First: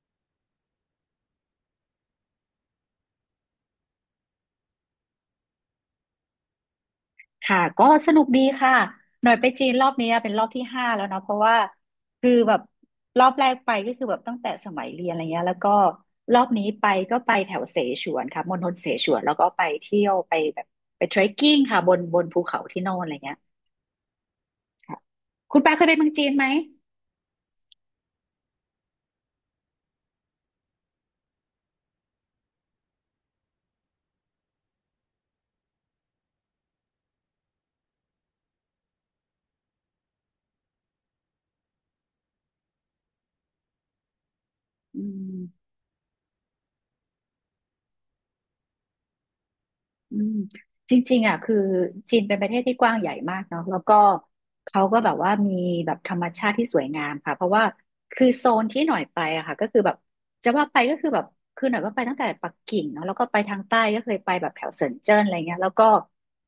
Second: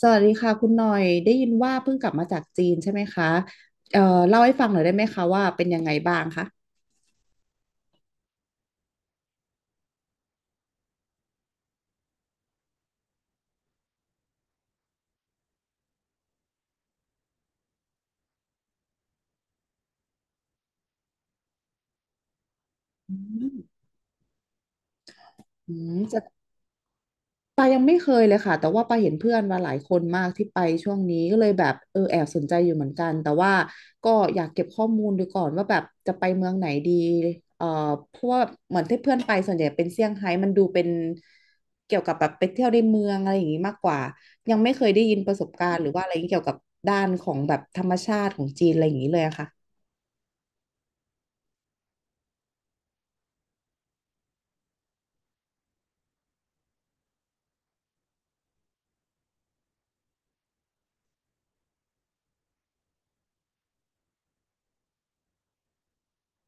สวัสดีค่ะคุณหน่อยได้ยินว่าเพิ่งกลับมาจากจีนใช่ไหมคะเอ่อเล่าให้ฟังหน่อยได้ไหมคะว่าเป็นยังไงบ้างคะค่ะก็สนุกดีค่ะหน่อยไปจีนรอบนี้เป็นรอบที่ห้าแล้วเนาะเพราะว่าคือแบบรอบแรกไปก็คือแบบตั้งแต่สมัยเรียนอะไรเงี้ยแล้วก็รอบนี้ไปก็ไปแถวเสฉวนค่ะมณฑลเสฉวนแล้วก็ไปเที่ยวไปแบบไปเทรคกิ้งค่ะบนภูเขาที่โน่นอะไรอืเงี้ยมค่ะคุณปาอืเคยไปมเมืองะ จีนไหมปายังไม่เคยเลยค่ะ แต่ว่าปาเห็นเพื่อนมาหลายคนมากที่ไปช่วงนี้ก็เลยแบบเออแอบสนใจอยู่เหมือนกันแต่ว่าก็อยากเก็บข้อมูลดูก่อนว่าแบบจะไปเมืองไหนดีเอ่อเพราะว่าเหมือนที่เพื่อนไปส่วนใหญ่เป็นเซี่ยงไฮ้มันดูเป็นเกี่ยวกับแบบไปเที่ยวในเมืองอะไรอย่างนี้มากกว่ายังไม่เคยอืได้ยินประสบม การณ์หรือว่าอะไรเกี่ยวกับด้านของแบบธรรมชาติของจีนอะไรอย่างนี้เลยอะค่ะอืมจริงๆอ่ะคือจีนเป็นประเทศที่กว้างใหญ่มากเนาะแล้วก็เขาก็แบบว่ามีแบบธรรมชาติที่สวยงามค่ะเพราะว่าคือโซนที่หน่อยไปอะค่ะก็คือแบบจะว่าไปก็คือแบบคือหน่อยก็ไปตั้งแต่ปักกิ่งเนาะแล้วก็ไปทางใต้ก็เคยไปแบบแถวเซินเจิ้นอะไรเงี้ยแล้วก็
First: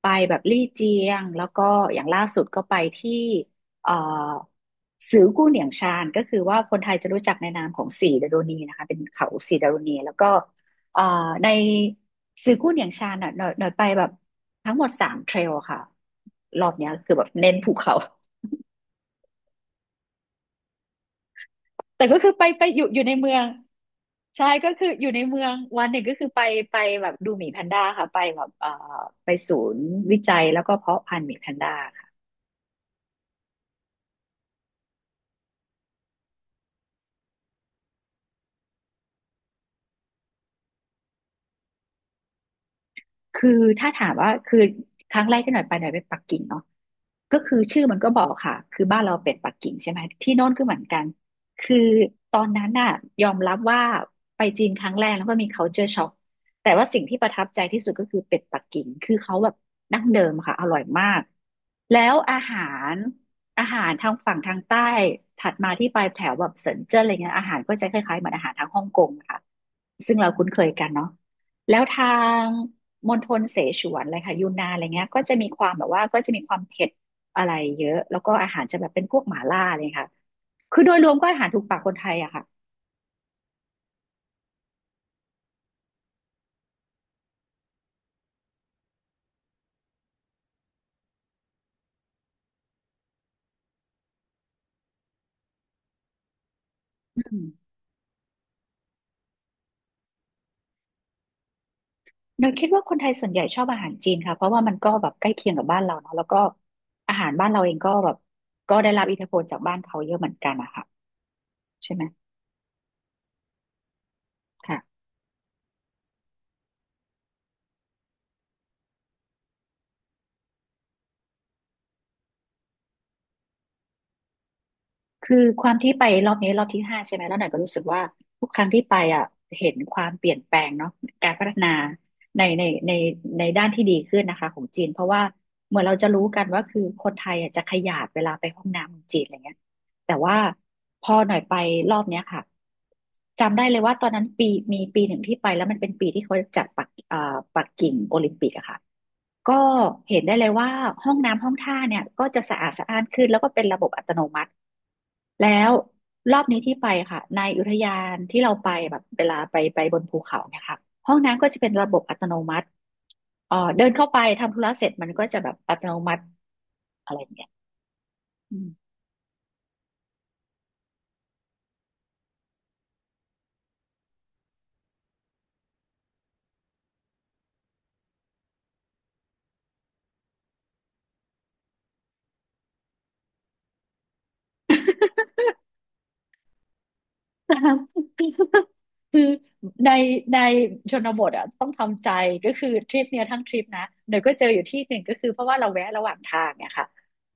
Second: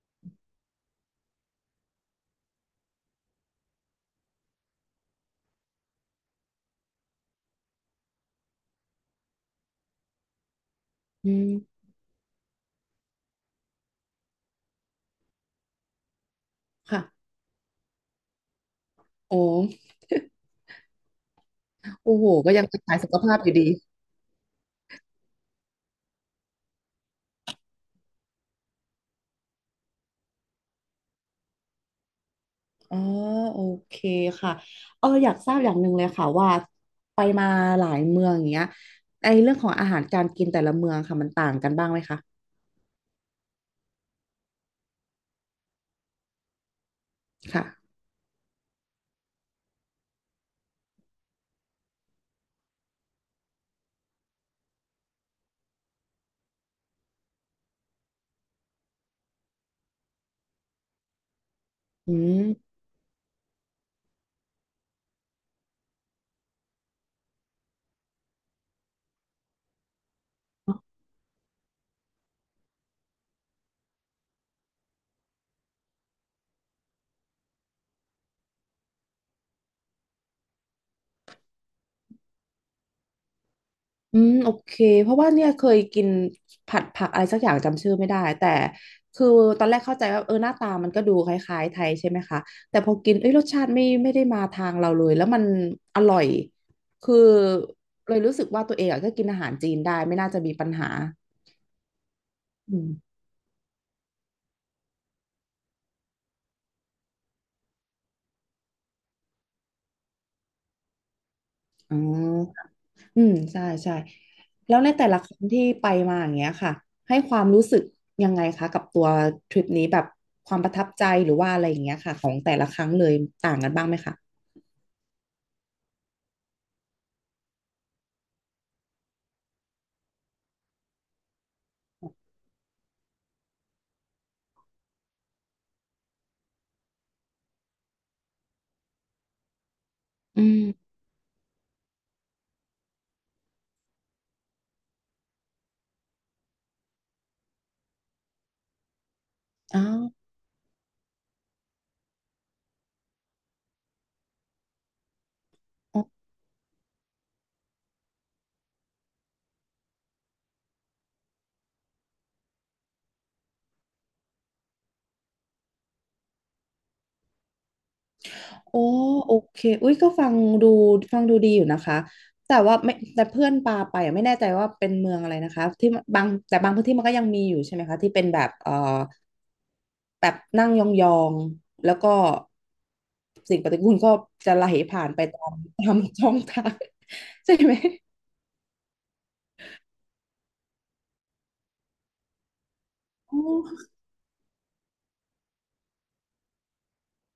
ไปแบบลี่เจียงแล้วก็อย่างล่าสุดก็ไปที่เอ่อซือกู้เหนียงชานก็คือว่าคนไทยจะรู้จักในนามของสีดารุณีนะคะเป็นเขาสีดารุณีแล้วก็ เอ่ออืในมซื้อกุ้นอย่างชาญอ่ะหน่อยไปแบบทั้งหมด3เทรลค่ะรอบเนี้ยค่ะคือแบบเน้นภูเขา โอ้ แต่โอ้ก็โหคือไปก็ไปยังเป็อนยู่สาอยยู่สุในขเมืภาอพงอยู่ดี ใช่ก็คืออยู่ในเมืองวันหนึ่งก็คือไปแบบดูหมีแพนด้าค่ะไปแบบไปศูนย์วิจัยแล้วก็เพาะพันธุ์หมีแพนด้า อ๋อโอเคค่ะเอออยากทราบอย่างหนึ่งเลยค่ะว่าไปมาหลายเมืองอย่างเงี้ยไอเรื่องของอาหารการกินแต่ละเมืองค่ะมันต่างกันบ้างไหมคะคือถ้าถามว่าคือครั้งแรกที่หน่อยไปหน่อยไปปักกิ่งเนาะก็คือค่ะชื่อมันก็บอกค่ะคือบ้านเราเป็นปักกิ่งใช่ไหมที่โน่นก็เหมือนกันคือตอนนั้นน่ะยอมรับว่าไปจีนครั้งแรกแล้วก็มี culture shock แต่ว่าสิ่งที่ประทับใจที่สุดก็คือเป็ดปักกิ่งคือเขาแบบดั้งเดิมค่ะอร่อยมากแล้อืวมรอาหารทางฝั่งทางใต้ถัดมาที่ปลายแถวแบบเซินเจิ้นอะไรเงี้ยอาหารก็จะคล้ายๆเหมือนอาหารทางฮ่องกงอะค่ะซึ่งเราคุ้นเคยกันเนาะ แล้วทางมณฑลเสฉวนอะไรค่ะยูนนานอะไรเงี้ยก็จะมีความแบบว่าก็จะมีความเผ็ดอะไรเยอะแล้วก็อาหารจะแบบเป็นพวกหม่าล่าเลยค่ะคือโดยรวมก็อาหารถูกปากคนไทยอะค่ะอืมโอเคเพราะว่าเนี่ยเคยกินผัดผักอะไรสักอย่างจำชื่อไม่ได้แต่คือตอนแรกเข้าใจว่าเออหน้าตามันก็ดูคล้ายๆไทยใช่ไหมคะแต่พอกินเอ้ยรสชาติไม่ได้มาทางเราเลยแล้วมันอร่อยคืออืมเลยรู้สึกว่าตัวเองอะก็กินอาหารจีนได้ไม่น่าจะมีปัญหาเราคิดอืว่าคมนไทยส่วนใหญ่ชอบอาหารจีนค่ะเพราะว่ามันก็แบบใกล้เคียงกับบ้านเราเนาะแล้วก็อาหารบ้านเราเองก็แบบก็ได้รับอิทธิพลจากบ้านเขาเยอะเหมือนกันอะค่ะใช่อ๋ไหมอ อืมใช่ใช่แล้ค่ะ วในแต่ละครั้งที่ไปมาอย่างเงี้ยค่ะให้ความรู้สึกยังไงคะกับตัวทริปนี้แบบความประทับใจหรือว่าอะไรอย่างเงี้ยค่ะของแต่ละครั้งเลยต่างกันบ้างไหมคะคือความที่ไปรอบนี้รอบที่ห้าใช่ไหมแล้วหน่อยก็รู้สึกว่าทุกครั้งที่ไปอ่ะเห็นความเปลี่ยนแปลงเนาะการพัฒนาในในในในด้านที่ดีขึ้นนะคะของจีนเพราะว่าเหมือนเราจะรู้กันว่าคือคนไทยอ่ะจะขยาดเวลาไปห้องน้ำของจีนอะไรเงี้ย แต่ว่าอืมพอหน่อยไปรอบเนี้ยค่ะจำได้เลยว่าตอนนั้นมีปีหนึ่งที่ไปแล้วมันเป็นปีที่เขาจัดปักกิ่งโอลิมปิกอะค่ะก็อ๋อเห็นได้เลยว่าห้องน้ำห้องท่าเนี่ยก็จะสะอาดสะอ้านขึ้นแล้วก็เป็นระบบอัตโนมัติแล้วอ๋อรอบนี้ที่ไปค่ะในอุทยานที่เราไปแบบเวลาไปไปบนภูเขาเนี่ยค่ะห้องน้ำก็จะเป็นระบบอัตโนมัติเดินเข้าไปทำธุระเสร็จมันก็จะแบบอัตโนมัติอะไรอย่างเงี้ยอืโอ้ม โอเคอุ้ยก็ดูฟังดูดีอยู่นะคะแต่ว่าไม่แต่เพื่อนปาไปอะไม่แน่ใจว่าเป็นเมืองอะไรนะคะที่บางพื้นที่มันก็ยังมีอยู่ใช่ไหมคะที่เป็นแบบแบบนั่งยองๆแล้วก็สิ่งปฏิกูลก็จะไหลผ่านไปตาม ตามช่องทาง ใช่ไหมคือในในชนบทอ่ะต้องทำใจก็คือทริปเนี้ยโทั้งทริปนะอเดี๋ยวก็เจออยู่ที่หนึ่งก็คือเพราะว่าเราแวะระหว่างทางเนี่ยค่ะ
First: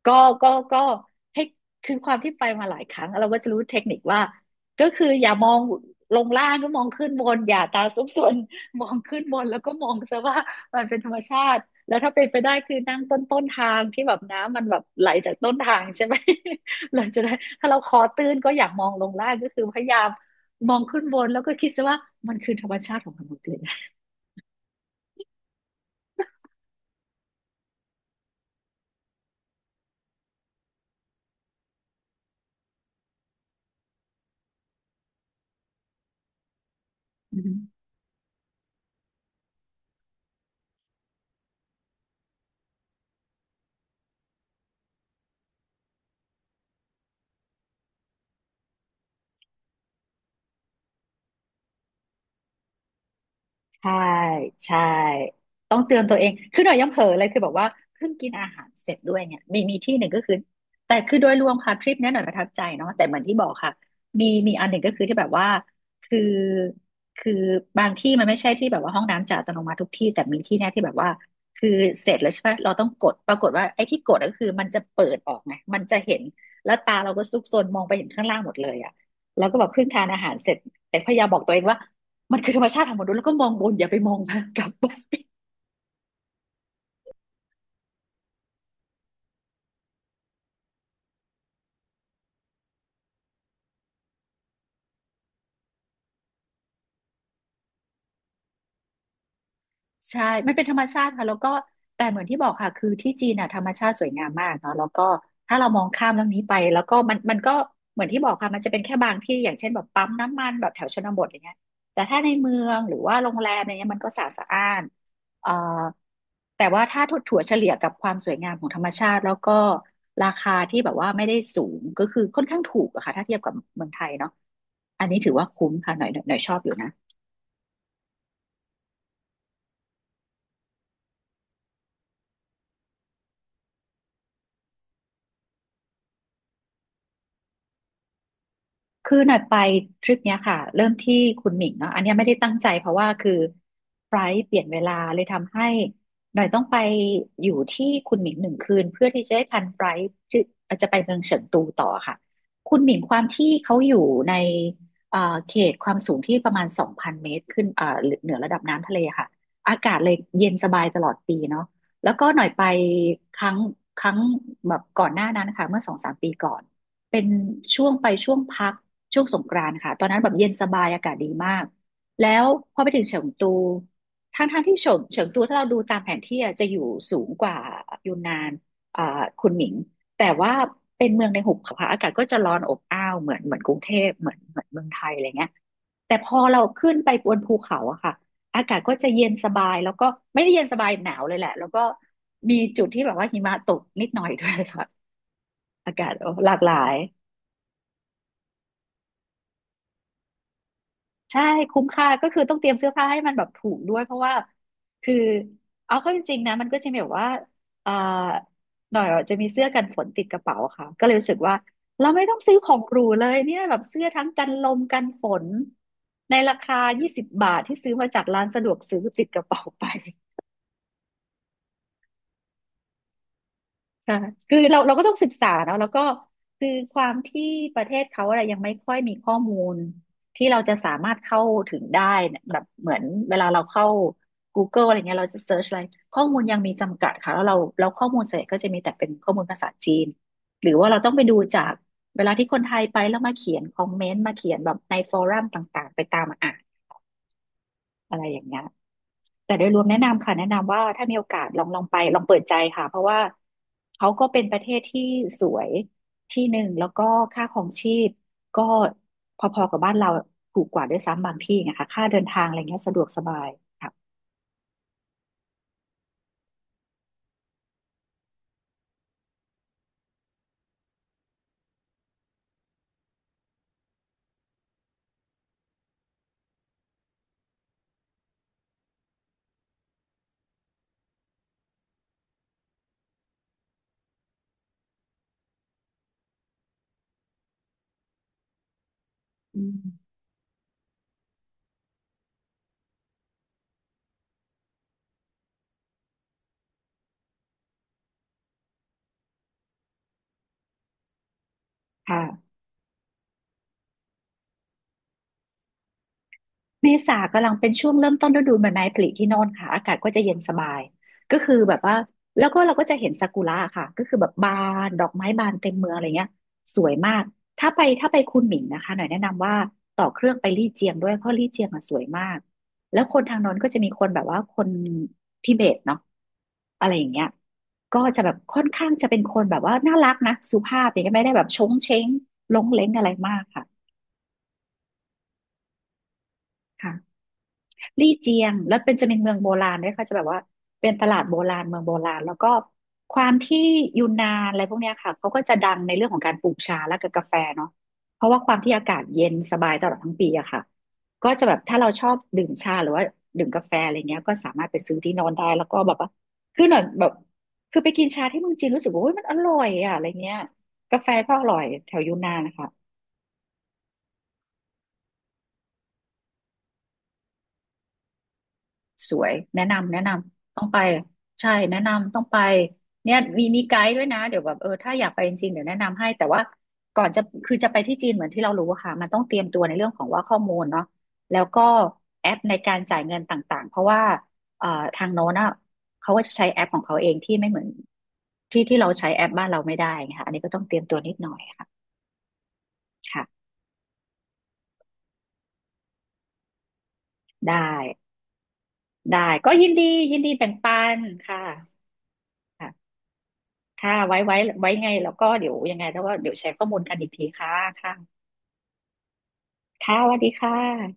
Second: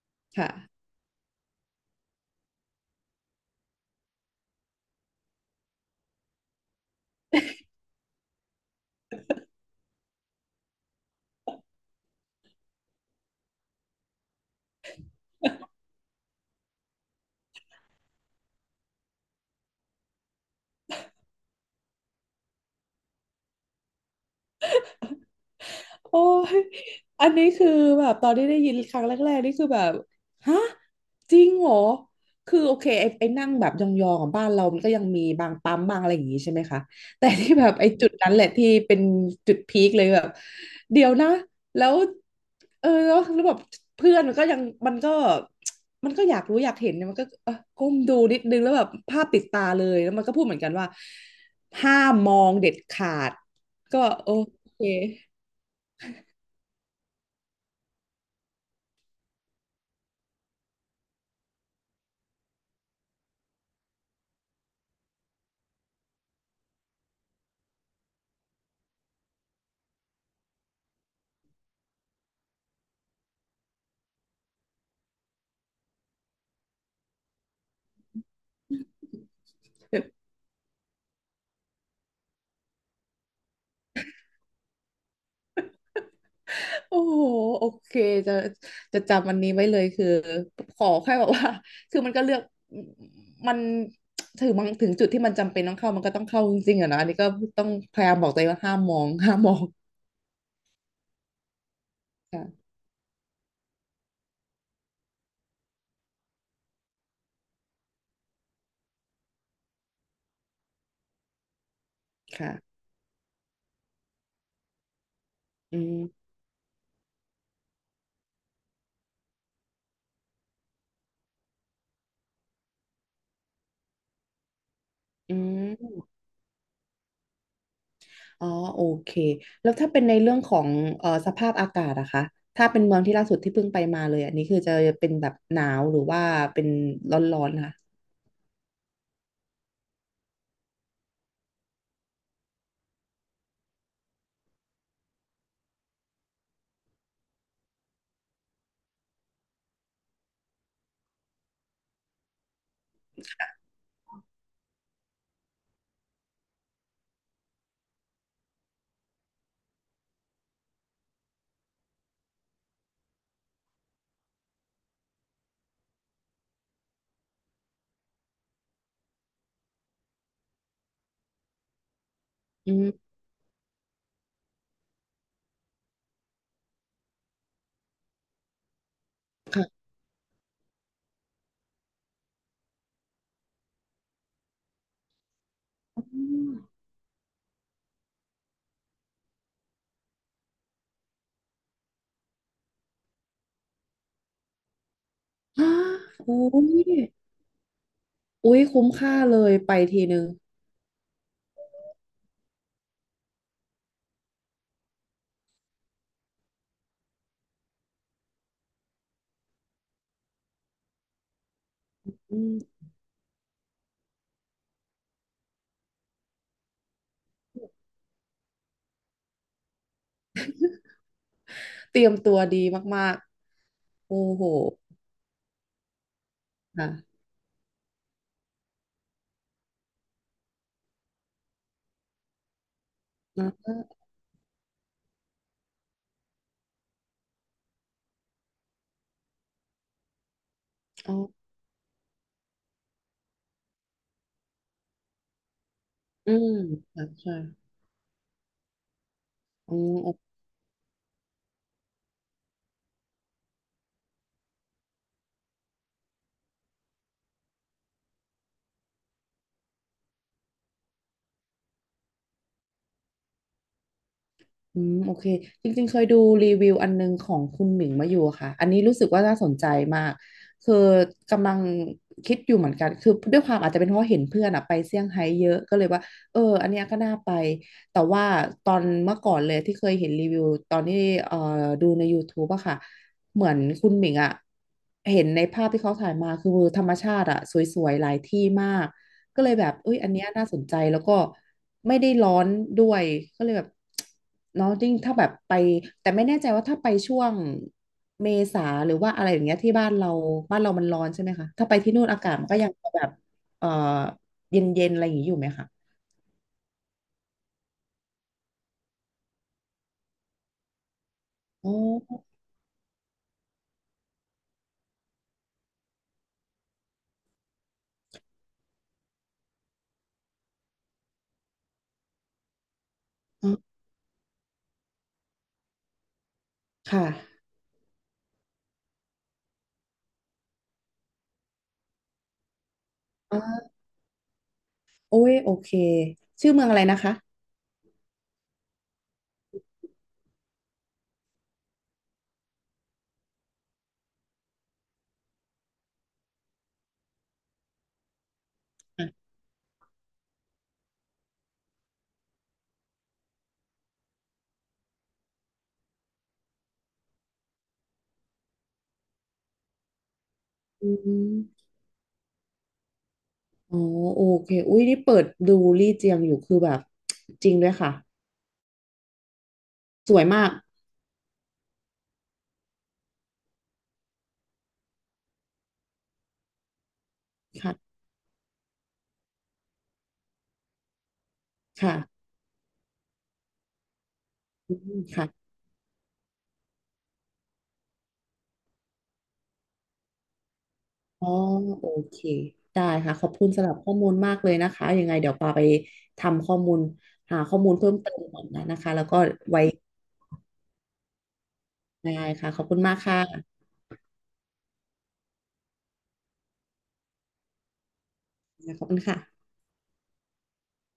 ก็ก็ค่ะ ก็ให้คือความที่ไปมาหลายครั้งเราก็จะรู้เทคนิคว่าก็คืออย่ามองลงล่างก็มองขึ้นบนอย่าตาซุกซน มองขึ้นบนแล้วก็มองซะว่ามันเป็นธรรมชาติแล้วถ้าเป็นไปได้คือนั่งต้นทางที่แบบน้ำมันแบบไหลจากต้นทางใช่ไหม เราจะได้ถ้าเราคอตื้นก็อยากมองลงล่างก็คือพยายาม มองขึ้นบนแล้วก็คิดซะว่ามันคือธรรมชาติของมนุษย์เลยนะ โอ้ย อันนี้คือแบบตอนที่ได้ยินครั้งแรกๆนี่คือแบบฮะจริงเหรอคือโอเคไอ้นั่งแบบยองๆของบ้านเรามันก็ยังมีบางปั๊มบางอะไรอย่างงี้ใช่ไหมคะแต่ที่แบบไอ้จุดนั้นแหละที่เป็นจุดพีคเลยแบบเดี๋ยวนะแล้วเออแล้วแบบเพื่อนมันก็มันก็อยากรู้อยากเห็นเนี่ยมันก็เออก้มดูนิดนึงแล้วแบบภาพติดตาเลยแล้วมันก็พูดเหมือนกันว่าห้ามมองเด็ดขาดใช่ก็โอใช่เค ต้องเตือนตัวเองคือหน่อยยังเผลอเลยคือแบบว่าเพิ่งกินอาหารเสร็จด้วยเนี่ยมีที่หนึ่งก็คือแต่คือโดยรวมค่ะทริปเนี้ยหน่อยประทับใจเนาะแต่เหมือนที่บอกค่ะมีอันหนึ่งก็คือที่แบบว่าคือคือบางที่มันไม่ใช่ที่แบบว่าห้องน้ำจะอัตโนมัติทุกที่แต่มีที่เนี้ยที่แบบว่าคือเสร็จแล้วใช่ไหมเราต้องกดปรากฏว่าไอ้ที่กดก็คือมันจะเปิดออกไงมันจะเห็นแล้วตาเราก็ซุกซนมองไปเห็นข้างล่างหมดเลยอะแล้วก็แบบเพิ่งทานอาหารเสร็จแต่พยายามบอกตัวเองว่า มันคือธรรมชาติของมนุษย์แล้วก็มองบนอย่าไปมองนะกลับโอ้โหโอเคจะจะจำอันนี้ไว้เลยคือขอแค่แบบว่า คือมันก็เลือกมันถึงบางถึงจุดที่มันจำเป็นต้องเข้ามันก็ต้องเข้าจริงๆอะนะอันนี้ก็ต้องพยายามบอกตัวเองว่าห้ามมอง ห้ามมองใช่มันเป็นธรรมชาติค่ะแล้วก็แต่เหมือนที่บค่ะอกค่ะคือที่จีนน่ะธรรมชาติสวยงามมากเนาะแล้วก็ถ้าเรามองข้ามเรื่องนี้ไปแล้วก็มันก็เหมือนที่บอกค่ะมันจะเป็นแค่บางที่อย่างเช่นแบบปั๊มน้ำมันแบบแถวชนบทอย่างเงี้ยแต่ถ้าในเมือค่ะงหรือว่าโรงแรมอะไรเงี้ยมันก็สะอาดสะอ้านเอ่ออืมแต่ว่าถ้าถั่วเฉลี่ยกับความสวยงามของธรรมชาติแล้วก็ราคาที่แบบว่าไม่ได้สูงก็คือค่อนข้างถูกอะค่ะถ้าเทียบกับเมืองไทยเนาะอันนี้ถือือว่าคุ้มค่ะหมน่อยหน่อยหน่อยชอบอยู่นะ อ๋อโอเคแล้วถ้าเป็นในเรื่องของสภาพอากาศอะคะถ้าเป็นเมืองที่ล่าสุดที่เพิ่งไปมาเลยอันนี้คือจะเป็นแบบหนาวหรือว่าเป็นร้อนๆค่ะคือหน่อยไปทริปเนี้ยค่ะเริ่มที่คุณหมิงเนาะอันเนี้ยไม่ได้ตั้งใจเพราะว่าคือไฟลท์เปลี่ยนเวลาเลยทำให้หน่อยต้องไปอยู่ที่คุณหมิง1 คืนเพื่อที่จะได้ทันไฟลท์ที่จะไปเมืองเฉิงตูต่อค่ะคุณหมิงความที่เขาอยู่ในเขตความสูงที่ประมาณ2,000 เมตรขึ้นเหนือระดับน้ำทะเลค่ะอากาศเลยเย็นสบายตลอดปีเนาะแล้วก็หน่อยไปครั้งครั้งแบบก่อนหน้านั้นนะคะเมื่อสองสามปีก่อนเป็นช่วงไปช่วงพัก ช่วงสงกรานต์ค่ะตอนนั้นแบบเย็นสบายอากาศดีมากแล้วอืพอไปถึงมเฉิงตูทั้งทางที่เฉิงตูถ้าเราดูตามแผนที่อะจะอยู่สูงกว่ายูนนานอ่าคุนหมิงค่ะแต่ว่าเป็นเมืองในหุบเขาค่ะอากาศก็จะร้อนอบอ้าวเหมือนกรุงเทพเหมือนเมืองไทยอะไรเงี้ยอ๋แต่พอเราอขึ้นไปบนภูเขาอะค่ะอากาศก็จะเย็นสบายแล้วก็ไม่ได้เย็นสบายหนาวเลยแหละแล้วก็มีจุดที่แบบว่าหิมะตกนิดหน่อยด้วยค่ะฮะ อากาศ โอ้หลากหลาย ย อุ๊ยคุ้มค่าเลยไปทีนึงใช่คุ้มค่าก็คือต้องเตรียมเสื้อผ้าให้มันแบบถูกด้วยเพราะว่าคือเอาเข้าจริงๆนะมันก็จะมีแบบว่าเอ่อหน่อยอะจะมีเสื้อกันฝนติดกระเป๋าะค่ะก็เลยรู้สึกว่าเราไม่ต้อืองซื้อของมหรูเลยเนี่ยแบบเสื้อทั้งกันลมกันฝนในราคา20 บาทที่ซื้อมาจากร้านสะดวกซื้อติดกระเป๋าไป เตรียมตัวดีมากๆค่ะโอ้โหคือเราก็ต้องศึกษาเนอะแล้วก็คือความค่ะที่ประเทศเขาอะไรยังไม่ค่อยมีข้อมูลที่เราจะสามารถเข้าถึงได้เนี่ยแบบเหมือนเวแล้ลาวเราก็เข้า Google อะไรเงี้ยเราจะเซิร์ชอะไรข้อมูลยังมีจำกัดค่ะแล้วเราแล้วข้อมูลส่วนใหญ่ก็จะมีแต่เป็นข้อมูลภาษาจีนหรือว่าเราต้ออ๋งไปดูอจากเวลาที่คนไทยไปแล้วมาเขียนคอมเมนต์มาเขียนแบบในฟอรัมต่างๆไปตามอืมอ่านค่ะใช่อะไรอย่างเงี้ย แต่โดยอ๋รวมแนะนำอ ค่ะแนะนำว่าถ้ามีโอกาสลองไปลองเปิดใจค่ะเพราะว่าเขาก็เป็นประเทศที่สวยที่หนึ่งแล้วก็ค่าครองชีพก็พอๆกับบ้านเราถูกกว่าด้วยซ้ำบางที่นะคะค่าเดินทางอะไรเงี้ยสะดวกสบายค่ะอืมโอเคจริงๆเคยดูรีวิวอันนึงของคุณหมิงมาอยู่ค่ะอันนี้รู้สึกว่าน่าสนใจมากคือกำลังคิดอยู่เหมือนกันคือด้วยความอาจจะเป็นเพราะเห็นเพื่อนอะไปเซี่ยงไฮ้เยอะก็เลยว่าเอออันเนี้ยก็น่าไปแต่ว่าตอนเมื่อก่อนเลยที่เคยเห็นรีวิวตอนที่เอ่อดูใน YouTube อะค่ะเหมือนคุณหมิงอะเห็นในภาพที่เขาถ่ายมาคือธรรมชาติอะสวยๆหลายที่มาก ก็เลยอืแบบเอ้ยมอันเนี้ยน่าสนใจแล้วก็ไม่ได้ร้อนด้วยก็เลยแบบ เนาะยิ่งถ้าแบบไปแต่ไม่แน่ใจว่าถ้าไปช่วงเมษาหรือว่าอะไรอย่างเงี้ยที่บ้านเรามันร้อนใช่ไหมคะถ้าไปที่นู่นอาค่ะ กาศมันก็ยังแบบเอ่อเย็นๆอะไรอย่างนี้อยู่ไหมคะเมษากำลังเป็นช่วงเริ่มต้นฤดูใบไม้ผลิที่โน่นค่ะอากาศก็จะเย็นสบายก็คืออ๋แบบว่าอแล้วก็เราก็จะเห็นซากุระค่ะก็คือแบบบานดอกไม้บานเต็มเมืองอะไรเงี้ยสวยมากถ้าไปคุนหมิงนะคะหน่อยแนะนำว่าต่อเครื่องไปลี่เจียงด้วยเพราะลี่เจียงอ่ะสวยมากแล้วคนทางอ๋โน้อนก็จะมีคนแบบว่าคนทิเบตเนาะอะไรอค่ะย่างเงี้ยก็จะแบบค่อนข้างจะเป็นคนแบบว่าน่ารักนะสุภาพอย่างเงี้ยไม่ได้แบบชงเช้งลงเล้งอะไรมาอ๋กค่ะอโอ้ย โอเค ชื่อเมืองอะไรนะคะค่ะ ลี่เจียงแล้วเป็นจะเป็นเมืองโบราณด้วยค่ะจะแบบว่าเป็นตลาดโบราณเมืองโบราณแล้วก็ความที่ยูนนานอะไรพวกเนี้ยค่ะเขาก็จะดังในเรื่องของการปลูกชาและกับกาแฟเนาะเพราะว่าความที่อากาศเย็อ่ะนสบายตลอดทั้งปีอะค่ะก็จะแบบถ้าเราชอบดื่มชาหรือว่าดื่มกาแฟอะไรเงี้ยก็สามารถไปซื้อที่โนอนได้แล้วก็แบบว่าคือหน่อยแบบคือไปกินชาที่เมืองจีนรู้สึกว่าโอ้ยมันอร่อยอะอะไรเงี้ยอืกาแฟก็อร่อยมแถวยูนนานนะคะ อ๋อโอเคอุ้ยนี่เปิดดูลี่เจียงอยู่คือแบบ จริงด้วยค่ะสวยแนะนำแนะนสวยมากำต้องไปใช่แนะนำต้องไปเนี่ยมีไกด์ด้วยนะเดี๋ยวแบบเออถ้าอยากไปจริงๆเดี๋ยวแนะนำให้แต่ว่าก่อนจะคือจะไปที่ค่ะจีนเหมือนที่เรารู้อะค่ะมันต้องเตรียมตัวในเรื่องของว่าข้อมูลเนาะแล้วก็ค่ะแอปในการจ่ายเงินต่างๆเพราะว่าเอ่ออืมทางโน้นค่ะ อะเขาก็จะใช้แอปของเขาเองที่ไม่เหมือนที่ที่เราใช้แอปบ้านเราไม่ได้นะค่ะอันนี้ก็ต้องเตรียมตัวนิดหอ๋อน่อยค่ะโอเคได้ค่ะขอบคุค่ะณสำหรับข้อมูลมากเลยนะคะยังไงเดี๋ยวปาไปทำข้อมูลหาข้ได้อมูลเพิ่มเติมก่อนนะนะคะแล้วก็ได้ก็ไว้ยินดียินดีแบ่งปันค่ะได้ค่ะขอบคุณค่ะ มากค่ะค่ะไว้ไง แล้วก็เดี๋ยวยังไงแล้วก็เดี๋ยวแชร์ข้อมูลกันอีกทีค่ะ ค่ะขอบคุณค่ะค่ะสวัสดีค่ะ